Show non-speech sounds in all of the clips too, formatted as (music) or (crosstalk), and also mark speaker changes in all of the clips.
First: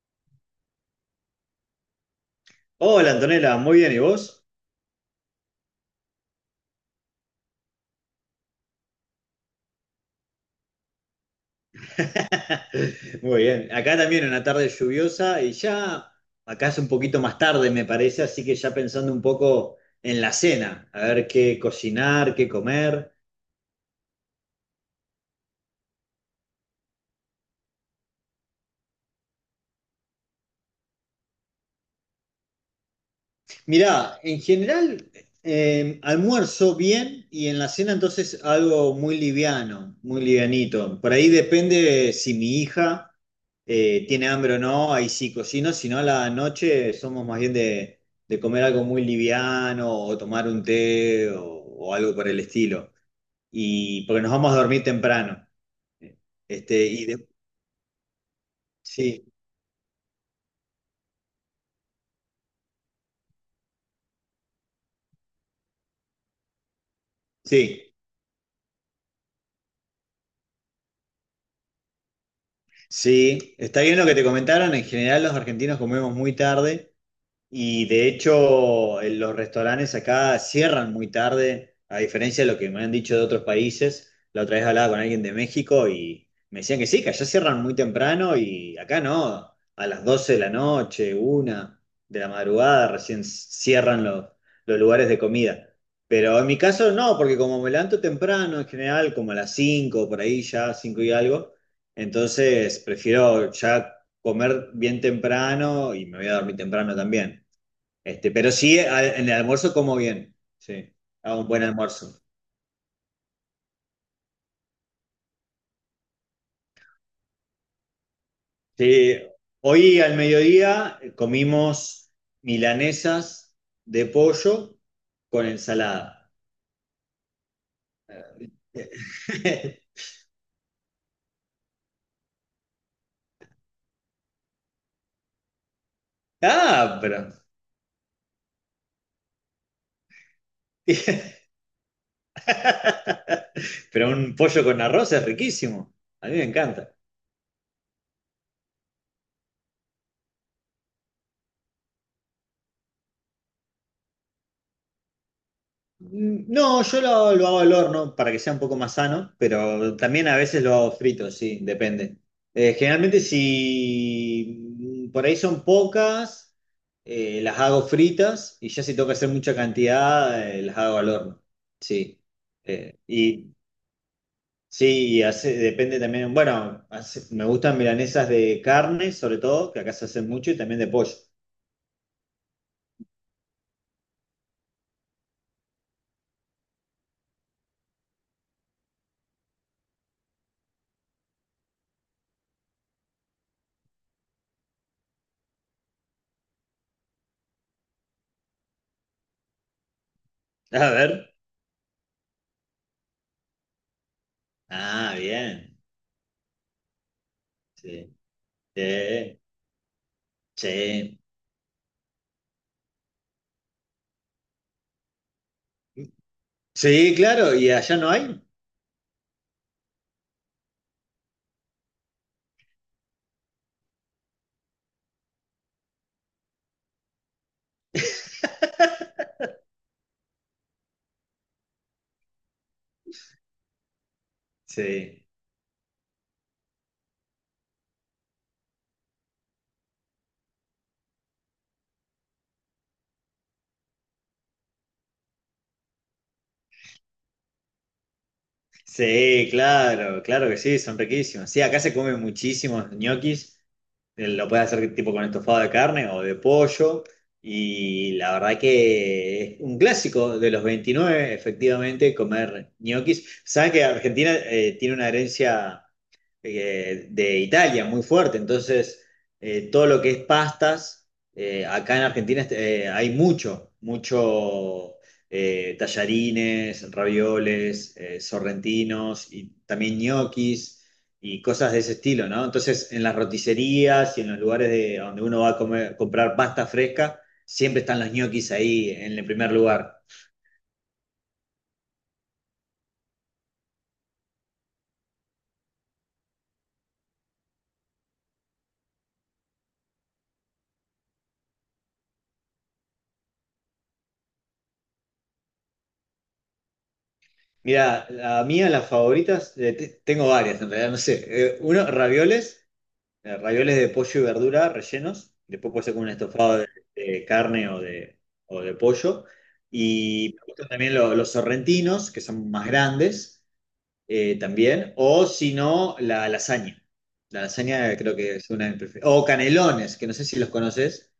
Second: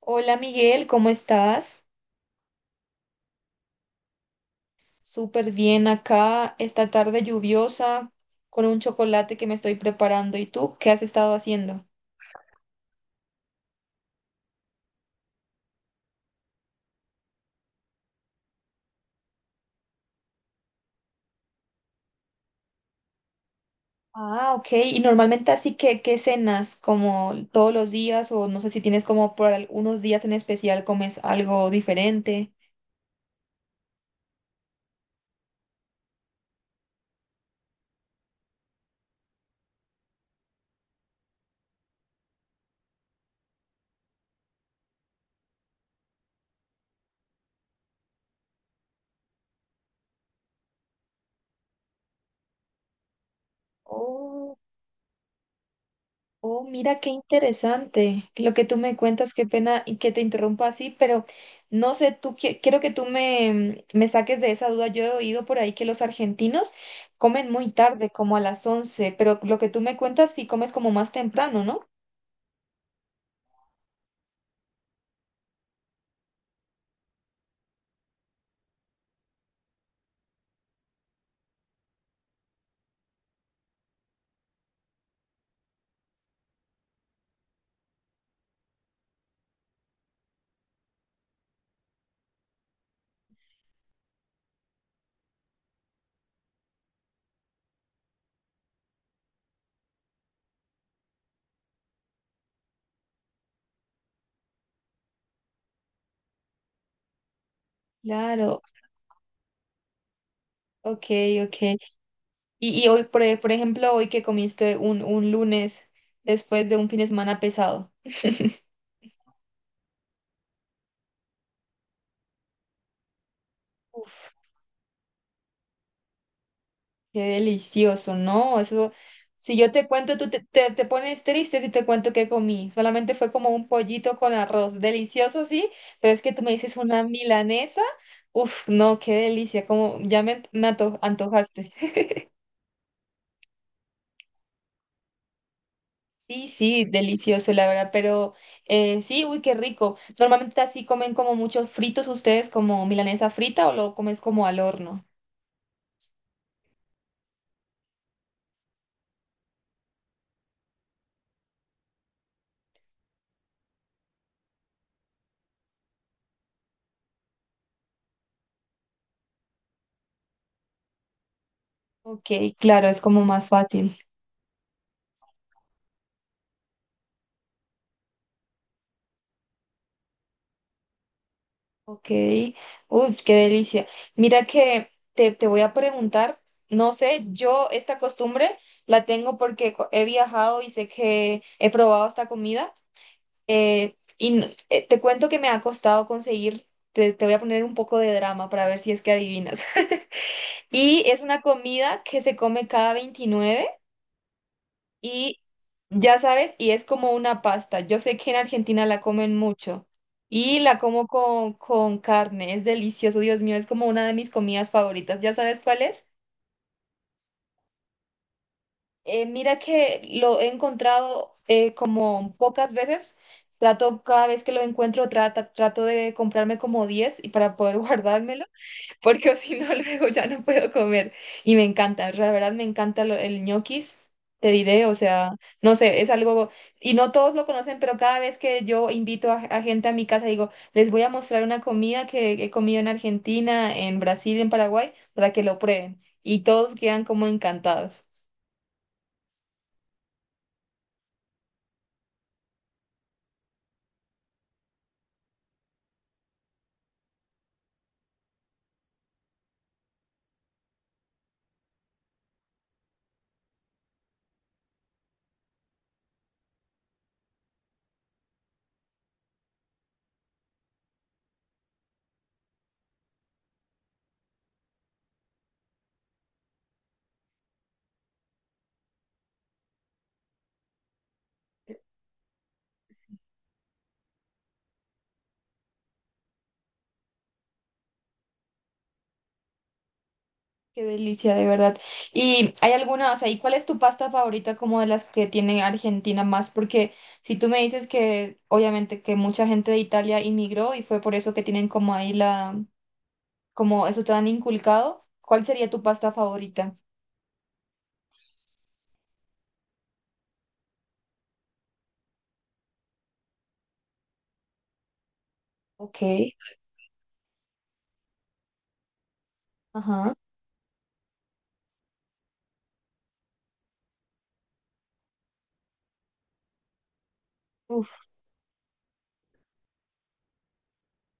Speaker 1: Hola Miguel, ¿cómo estás?
Speaker 2: Hola Antonella, muy bien, ¿y vos?
Speaker 1: Súper bien acá, esta tarde lluviosa, con un chocolate que me estoy preparando. ¿Y tú qué has estado haciendo?
Speaker 2: (laughs) Muy bien, acá también una tarde lluviosa y ya acá es un poquito más tarde me parece, así que ya pensando un poco en la cena, a ver qué cocinar, qué comer.
Speaker 1: Ah, ok. ¿Y normalmente así que qué cenas? ¿Como todos los días? O no sé si tienes como por algunos días en especial comes algo diferente.
Speaker 2: Mirá, en general almuerzo bien y en la cena entonces algo muy liviano, muy livianito. Por ahí depende si mi hija tiene hambre o no, ahí sí cocino, si no a la noche somos más bien de comer algo muy liviano o tomar un té o algo por el estilo. Y porque nos vamos
Speaker 1: Oh.
Speaker 2: a dormir temprano.
Speaker 1: Oh,
Speaker 2: Este,
Speaker 1: mira
Speaker 2: y
Speaker 1: qué
Speaker 2: de-
Speaker 1: interesante lo que tú me
Speaker 2: sí,
Speaker 1: cuentas, qué pena y que te interrumpa así, pero no sé, tú quiero que tú me saques de esa duda. Yo he oído por ahí que los argentinos comen muy
Speaker 2: sí,
Speaker 1: tarde, como a las once, pero lo que tú me cuentas, sí comes como más temprano, ¿no?
Speaker 2: sí. Está bien lo que te comentaron, en general los argentinos comemos muy tarde. Y de hecho, en los restaurantes acá cierran muy tarde, a diferencia de lo que me han dicho de otros países. La otra vez hablaba con alguien de México y me decían que sí, que allá cierran muy temprano y acá no, a las 12 de la noche, 1 de la madrugada recién cierran los lugares de comida. Pero en mi caso no, porque como me levanto temprano en general, como a las 5 por ahí ya, 5 y algo, entonces prefiero ya comer bien temprano y me voy a dormir temprano también. Pero
Speaker 1: Claro,
Speaker 2: sí, en el almuerzo como bien. Sí,
Speaker 1: ok,
Speaker 2: hago un
Speaker 1: ok.
Speaker 2: buen almuerzo.
Speaker 1: Y hoy, por ejemplo, hoy que comiste un lunes después de un fin de semana pesado.
Speaker 2: Sí, hoy al mediodía comimos milanesas de
Speaker 1: Uf.
Speaker 2: pollo con ensalada.
Speaker 1: Qué delicioso, ¿no? Eso, si yo te
Speaker 2: (laughs)
Speaker 1: cuento, tú te pones triste si te cuento qué comí. Solamente fue como un pollito con arroz, delicioso, sí, pero es que tú me dices
Speaker 2: Ah,
Speaker 1: una
Speaker 2: pero.
Speaker 1: milanesa. Uf, no, qué delicia, como ya me
Speaker 2: (laughs)
Speaker 1: antojaste.
Speaker 2: Pero un pollo con arroz es riquísimo. A mí me
Speaker 1: Sí, sí,
Speaker 2: encanta.
Speaker 1: delicioso, la verdad, pero sí, uy, qué rico. Normalmente así comen como muchos fritos ustedes, como milanesa frita o lo comes como al horno.
Speaker 2: No, yo lo hago al horno para que sea un poco más sano, pero también a veces lo hago frito, sí, depende. Generalmente si por ahí son pocas, las hago fritas y ya si tengo que hacer mucha cantidad, las hago al horno, sí.
Speaker 1: Ok, claro, es como más
Speaker 2: Y
Speaker 1: fácil.
Speaker 2: sí, depende también, bueno, me gustan milanesas de carne, sobre todo, que acá se hacen mucho, y también de pollo.
Speaker 1: Ok, uy, qué delicia. Mira que te voy a preguntar, no sé, yo esta costumbre la tengo porque he viajado y sé que he probado esta comida y te cuento que me ha costado conseguir, te voy a poner un poco de drama para ver si es que adivinas. (laughs)
Speaker 2: (laughs) A
Speaker 1: Y es
Speaker 2: ver.
Speaker 1: una comida que se come cada 29.
Speaker 2: Ah,
Speaker 1: Y
Speaker 2: bien.
Speaker 1: ya sabes, y es como una pasta. Yo
Speaker 2: Sí.
Speaker 1: sé que en Argentina la comen
Speaker 2: Sí.
Speaker 1: mucho y la como
Speaker 2: Sí.
Speaker 1: con, carne. Es delicioso, Dios mío, es como una de mis comidas favoritas. ¿Ya sabes cuál es?
Speaker 2: Sí, claro, ¿y allá no hay?
Speaker 1: Mira que lo he encontrado como pocas veces. Trato, cada vez que lo encuentro, trato de comprarme como 10 y para poder (laughs) guardármelo porque (laughs) o si no (laughs) luego ya no puedo comer. Y me encanta, la verdad me encanta el ñoquis, te diré, o
Speaker 2: Sí,
Speaker 1: sea, no sé, es algo, y no todos lo conocen, pero cada vez que yo invito a gente a mi casa, digo, les voy a mostrar una comida que he comido en Argentina, en Brasil, en Paraguay, para que lo prueben. Y todos quedan como encantados.
Speaker 2: sí, claro, claro que sí, son riquísimos. Sí, acá se comen muchísimos ñoquis, lo puedes hacer tipo con estofado de carne o de pollo, y la verdad que es un clásico de los 29. Efectivamente, comer ñoquis. Saben que Argentina tiene una herencia de Italia, muy fuerte. Entonces, todo lo que es pastas, acá en Argentina hay mucho, mucho tallarines, ravioles, sorrentinos y también ñoquis y cosas de ese estilo, ¿no? Entonces, en las roticerías y en los lugares de, donde uno va a comprar pasta fresca, siempre están los ñoquis ahí en el primer lugar.
Speaker 1: Qué delicia, de verdad. ¿Y hay alguna, o sea, y cuál es tu pasta favorita, como de las que tiene Argentina más? Porque si tú me dices que obviamente que mucha gente de Italia inmigró y fue por eso que tienen como ahí la, como eso te han inculcado, ¿cuál sería tu pasta favorita?
Speaker 2: Mira, la mía, las favoritas, tengo varias en realidad, no sé. Uno, ravioles. Ravioles de pollo y verdura rellenos. Después puede ser
Speaker 1: Ok,
Speaker 2: con un estofado de carne o de pollo.
Speaker 1: ajá.
Speaker 2: Y me gustan también los sorrentinos, que son más grandes también. O si no, la lasaña. La lasaña
Speaker 1: Uf,
Speaker 2: creo que es una de mis preferidas. O canelones, que no sé si los conoces.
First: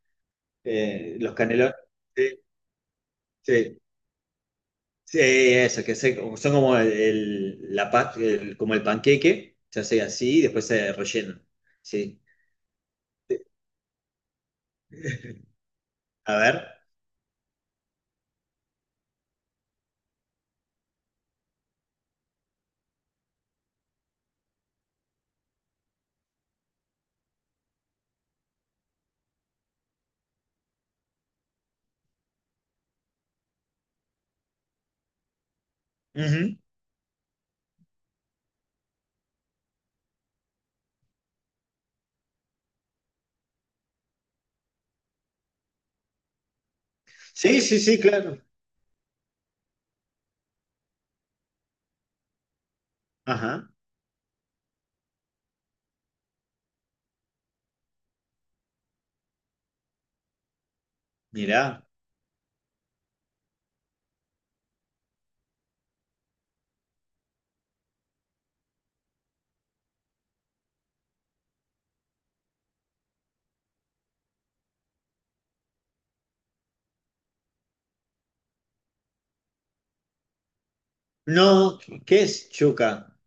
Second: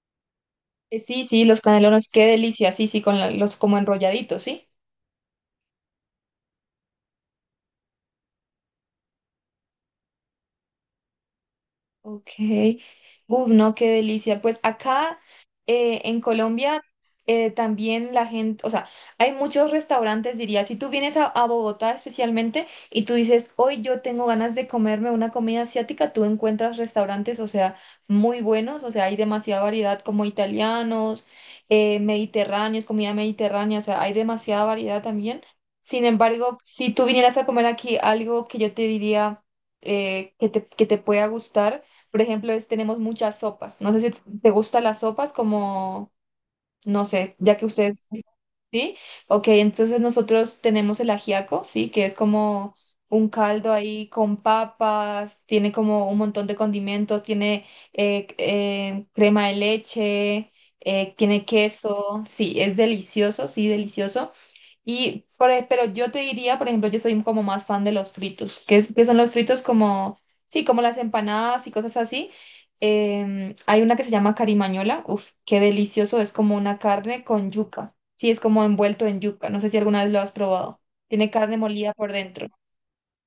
Speaker 1: sí,
Speaker 2: Los
Speaker 1: sí, los
Speaker 2: canelones.
Speaker 1: canelones, qué
Speaker 2: Sí,
Speaker 1: delicia, sí, sí, con los como
Speaker 2: sí,
Speaker 1: enrolladitos, ¿sí?
Speaker 2: sí, eso, que son como como el panqueque. Se hace así y después se rellena. Sí.
Speaker 1: Ok. Uf, no, qué delicia. Pues acá en
Speaker 2: A ver.
Speaker 1: Colombia también la gente, o sea, hay muchos restaurantes, diría. Si tú vienes a Bogotá especialmente, y tú dices, hoy yo tengo ganas de comerme una comida asiática, tú encuentras restaurantes, o sea, muy buenos, o sea, hay demasiada variedad, como italianos, mediterráneos, comida mediterránea, o sea, hay demasiada variedad también. Sin embargo,
Speaker 2: Ujú.
Speaker 1: si tú vinieras a comer aquí algo que yo te diría que que te pueda gustar, por ejemplo, es, tenemos muchas sopas. No sé si te gustan las sopas como, no sé, ya
Speaker 2: Sí,
Speaker 1: que
Speaker 2: sí,
Speaker 1: ustedes,
Speaker 2: sí, claro.
Speaker 1: ¿sí? Ok, entonces nosotros tenemos el ajiaco, ¿sí? Que es como un
Speaker 2: Ajá,
Speaker 1: caldo ahí con papas, tiene como un montón de condimentos, tiene crema de leche, tiene
Speaker 2: mirá.
Speaker 1: queso, sí, es delicioso, sí, delicioso. Pero yo te diría, por ejemplo, yo soy como más fan de los fritos, que son los fritos como, sí, como las empanadas y cosas así. Hay una que se llama carimañola, uf, qué delicioso, es como una carne con yuca, sí, es como envuelto en yuca, no sé si alguna vez lo has probado, tiene carne
Speaker 2: No,
Speaker 1: molida por
Speaker 2: ¿qué
Speaker 1: dentro.
Speaker 2: es chuca?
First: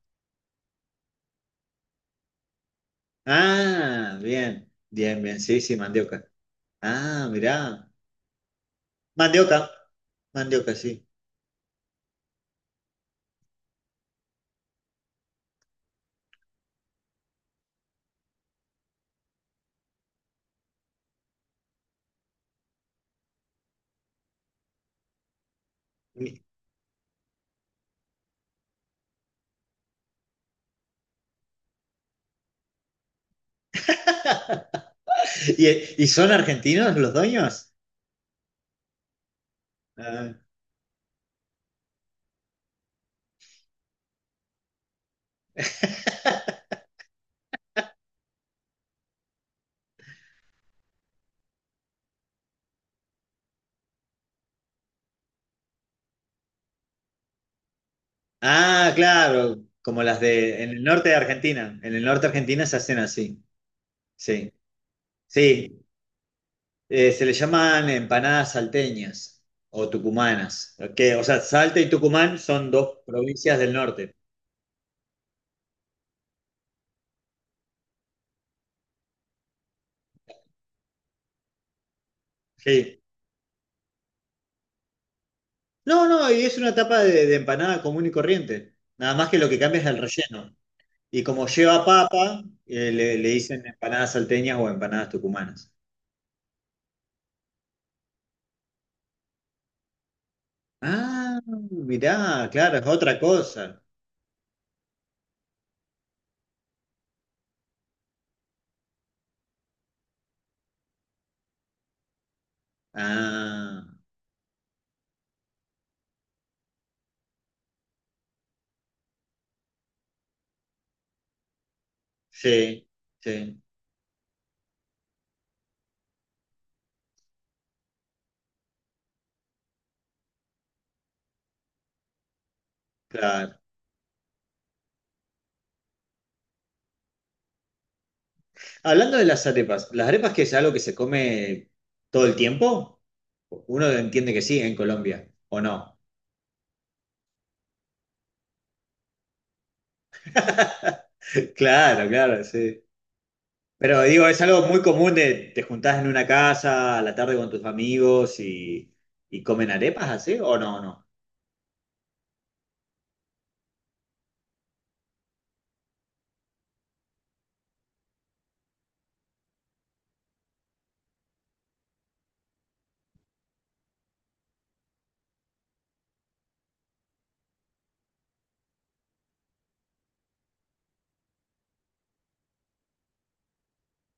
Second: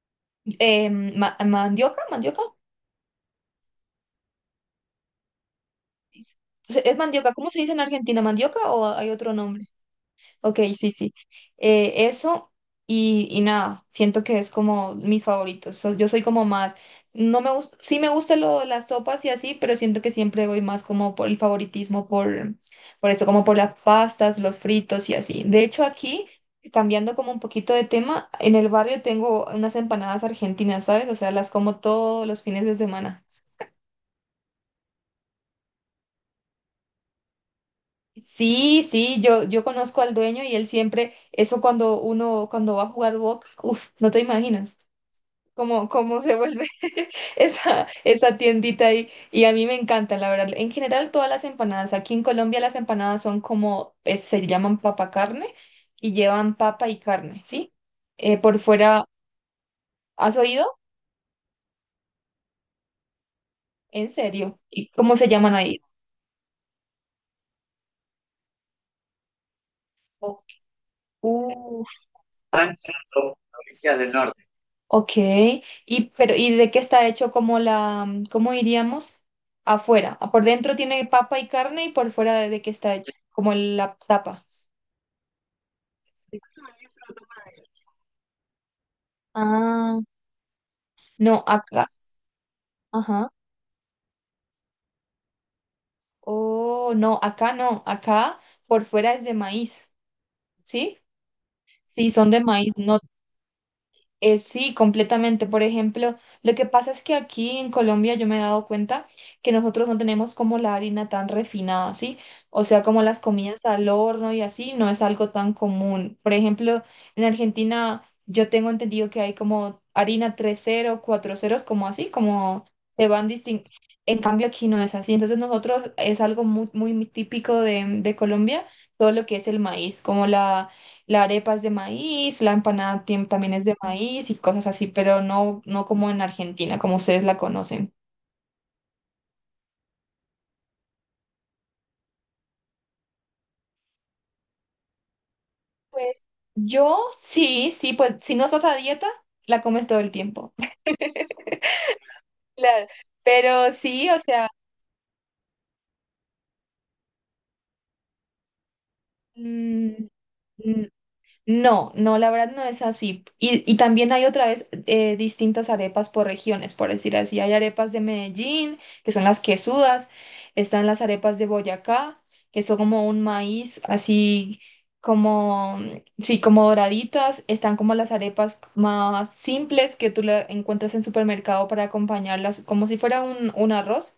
Speaker 1: ¿Mandioca? ¿Mandioca?
Speaker 2: Ah, bien, bien, bien, sí, sí, mandioca.
Speaker 1: ¿Es
Speaker 2: Ah,
Speaker 1: mandioca? ¿Cómo se dice en
Speaker 2: mirá.
Speaker 1: Argentina? ¿Mandioca o hay otro nombre?
Speaker 2: Mandioca,
Speaker 1: Ok,
Speaker 2: mandioca,
Speaker 1: sí,
Speaker 2: sí.
Speaker 1: sí. Eso y nada, siento que es como mis favoritos. Yo soy como más, no me gusta, sí me gustan las sopas y así, pero siento que siempre voy más como por el favoritismo, por, eso, como por las pastas, los fritos y así. De hecho,
Speaker 2: (laughs)
Speaker 1: aquí,
Speaker 2: ¿Y,
Speaker 1: cambiando como un poquito de tema, en el barrio tengo unas empanadas argentinas, ¿sabes? O sea, las como todos los fines de semana.
Speaker 2: y son argentinos los dueños?
Speaker 1: Sí, sí, yo conozco al
Speaker 2: Ah,
Speaker 1: dueño y él siempre, eso cuando uno, cuando va a jugar Boca, uff, no te imaginas cómo se vuelve (laughs) esa tiendita ahí. Y a mí me encanta, la verdad. En general, todas las empanadas. Aquí en Colombia las empanadas son como, se llaman papa carne y llevan papa y carne, ¿sí? Por
Speaker 2: ah,
Speaker 1: fuera,
Speaker 2: claro, como las
Speaker 1: ¿has
Speaker 2: de
Speaker 1: oído?
Speaker 2: en el norte de Argentina. En el norte de Argentina se hacen así,
Speaker 1: ¿En
Speaker 2: sí.
Speaker 1: serio? ¿Y cómo se llaman ahí?
Speaker 2: Sí, se le llaman empanadas salteñas o
Speaker 1: O-
Speaker 2: tucumanas. Que, o sea, Salta y
Speaker 1: Uf,
Speaker 2: Tucumán son dos provincias del norte.
Speaker 1: ok. Y, pero, ¿y de qué está hecho como la, cómo diríamos? Afuera. Ah, por dentro tiene papa y carne y por fuera de, qué está
Speaker 2: Sí.
Speaker 1: hecho, como la tapa.
Speaker 2: No, no, y es una tapa de empanada común y corriente. Nada más que lo que cambia es el
Speaker 1: Ah,
Speaker 2: relleno. Y
Speaker 1: no,
Speaker 2: como lleva
Speaker 1: acá.
Speaker 2: papa, le
Speaker 1: Ajá.
Speaker 2: dicen empanadas salteñas o empanadas tucumanas.
Speaker 1: Oh, no, acá no, acá por fuera es de maíz, ¿sí?
Speaker 2: Ah,
Speaker 1: Sí, son de
Speaker 2: mirá,
Speaker 1: maíz,
Speaker 2: claro, es
Speaker 1: no.
Speaker 2: otra cosa.
Speaker 1: Sí, completamente. Por ejemplo, lo que pasa es que aquí en Colombia yo me he dado cuenta que nosotros no tenemos como la harina tan refinada, ¿sí? O sea, como las comidas
Speaker 2: Ah,
Speaker 1: al horno y así, no es algo tan común. Por ejemplo, en Argentina yo tengo entendido que hay como harina tres 0 cuatro 0, como así, como
Speaker 2: sí,
Speaker 1: se van
Speaker 2: sí,
Speaker 1: distinguiendo. En cambio, aquí no es así. Entonces, nosotros es algo muy, muy típico de Colombia, todo lo que es el maíz, como la arepa es de maíz, la empanada también
Speaker 2: claro.
Speaker 1: es de maíz y cosas así, pero no, no como en Argentina, como ustedes la conocen.
Speaker 2: Hablando de ¿las arepas que es algo que se come todo el tiempo? Uno entiende que sí en Colombia, ¿o no?
Speaker 1: Pues yo sí, sí, pues si no estás a dieta, la comes todo el tiempo. (laughs)
Speaker 2: (laughs) Claro, claro, sí.
Speaker 1: Claro. Pero
Speaker 2: Pero
Speaker 1: sí, o
Speaker 2: digo, es
Speaker 1: sea,
Speaker 2: algo muy común de te juntás en una casa a la tarde con tus amigos y comen
Speaker 1: mm,
Speaker 2: arepas así, ¿o no?
Speaker 1: mm,
Speaker 2: No.
Speaker 1: no, no, la verdad no es así. Y también hay otra vez distintas arepas por regiones, por decir así. Hay arepas de Medellín, que son las quesudas, están las arepas de Boyacá, que son como un maíz así como, sí, como doraditas. Están como las arepas más simples que tú la encuentras en supermercado para acompañarlas, como si fuera un arroz,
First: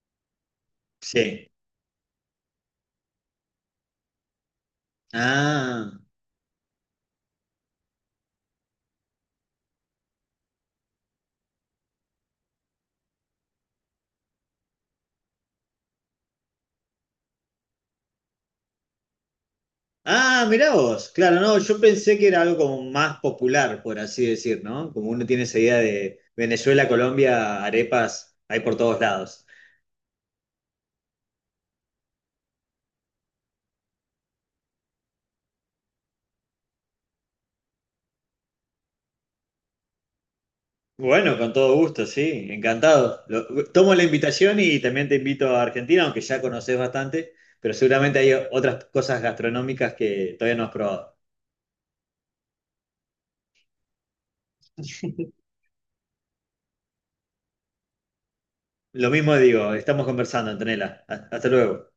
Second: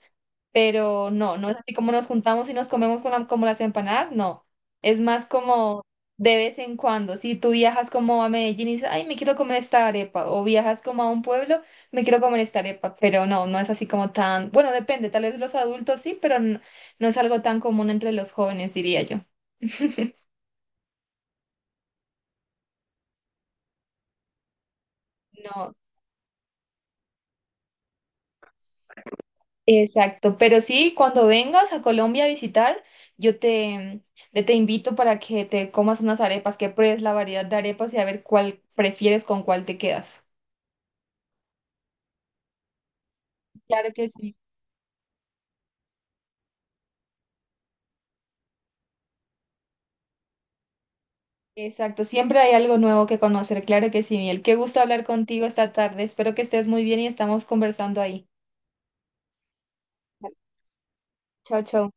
Speaker 1: pero no,
Speaker 2: Sí.
Speaker 1: no es así como nos juntamos y nos comemos con como las empanadas, no. Es más como
Speaker 2: Ah.
Speaker 1: de vez en cuando. Si tú viajas como a Medellín y dices, ay, me quiero comer esta arepa, o viajas como a un pueblo, me quiero comer esta arepa, pero no, no es así como tan, bueno, depende, tal vez los adultos sí, pero no, es algo tan común entre los jóvenes, diría yo.
Speaker 2: Ah, mirá vos. Claro, no, yo pensé que era algo como más popular, por así decir, ¿no? Como uno tiene esa
Speaker 1: No.
Speaker 2: idea de Venezuela, Colombia, arepas hay por todos lados.
Speaker 1: Exacto, pero sí, cuando vengas a Colombia a visitar, yo te, te invito para que te comas unas arepas, que pruebes la variedad de arepas y a ver cuál prefieres, con cuál te quedas.
Speaker 2: Bueno, con todo gusto, sí, encantado.
Speaker 1: Claro
Speaker 2: Tomo la
Speaker 1: que sí,
Speaker 2: invitación y también te invito a Argentina, aunque ya conoces bastante, pero seguramente hay otras cosas gastronómicas que todavía no has probado.
Speaker 1: exacto, siempre hay algo nuevo que conocer, claro que sí, Miguel. Qué gusto hablar contigo esta tarde, espero que estés muy bien y estamos conversando ahí.
Speaker 2: Lo mismo digo, estamos conversando, Antonella. Hasta
Speaker 1: Chao, chao.
Speaker 2: luego.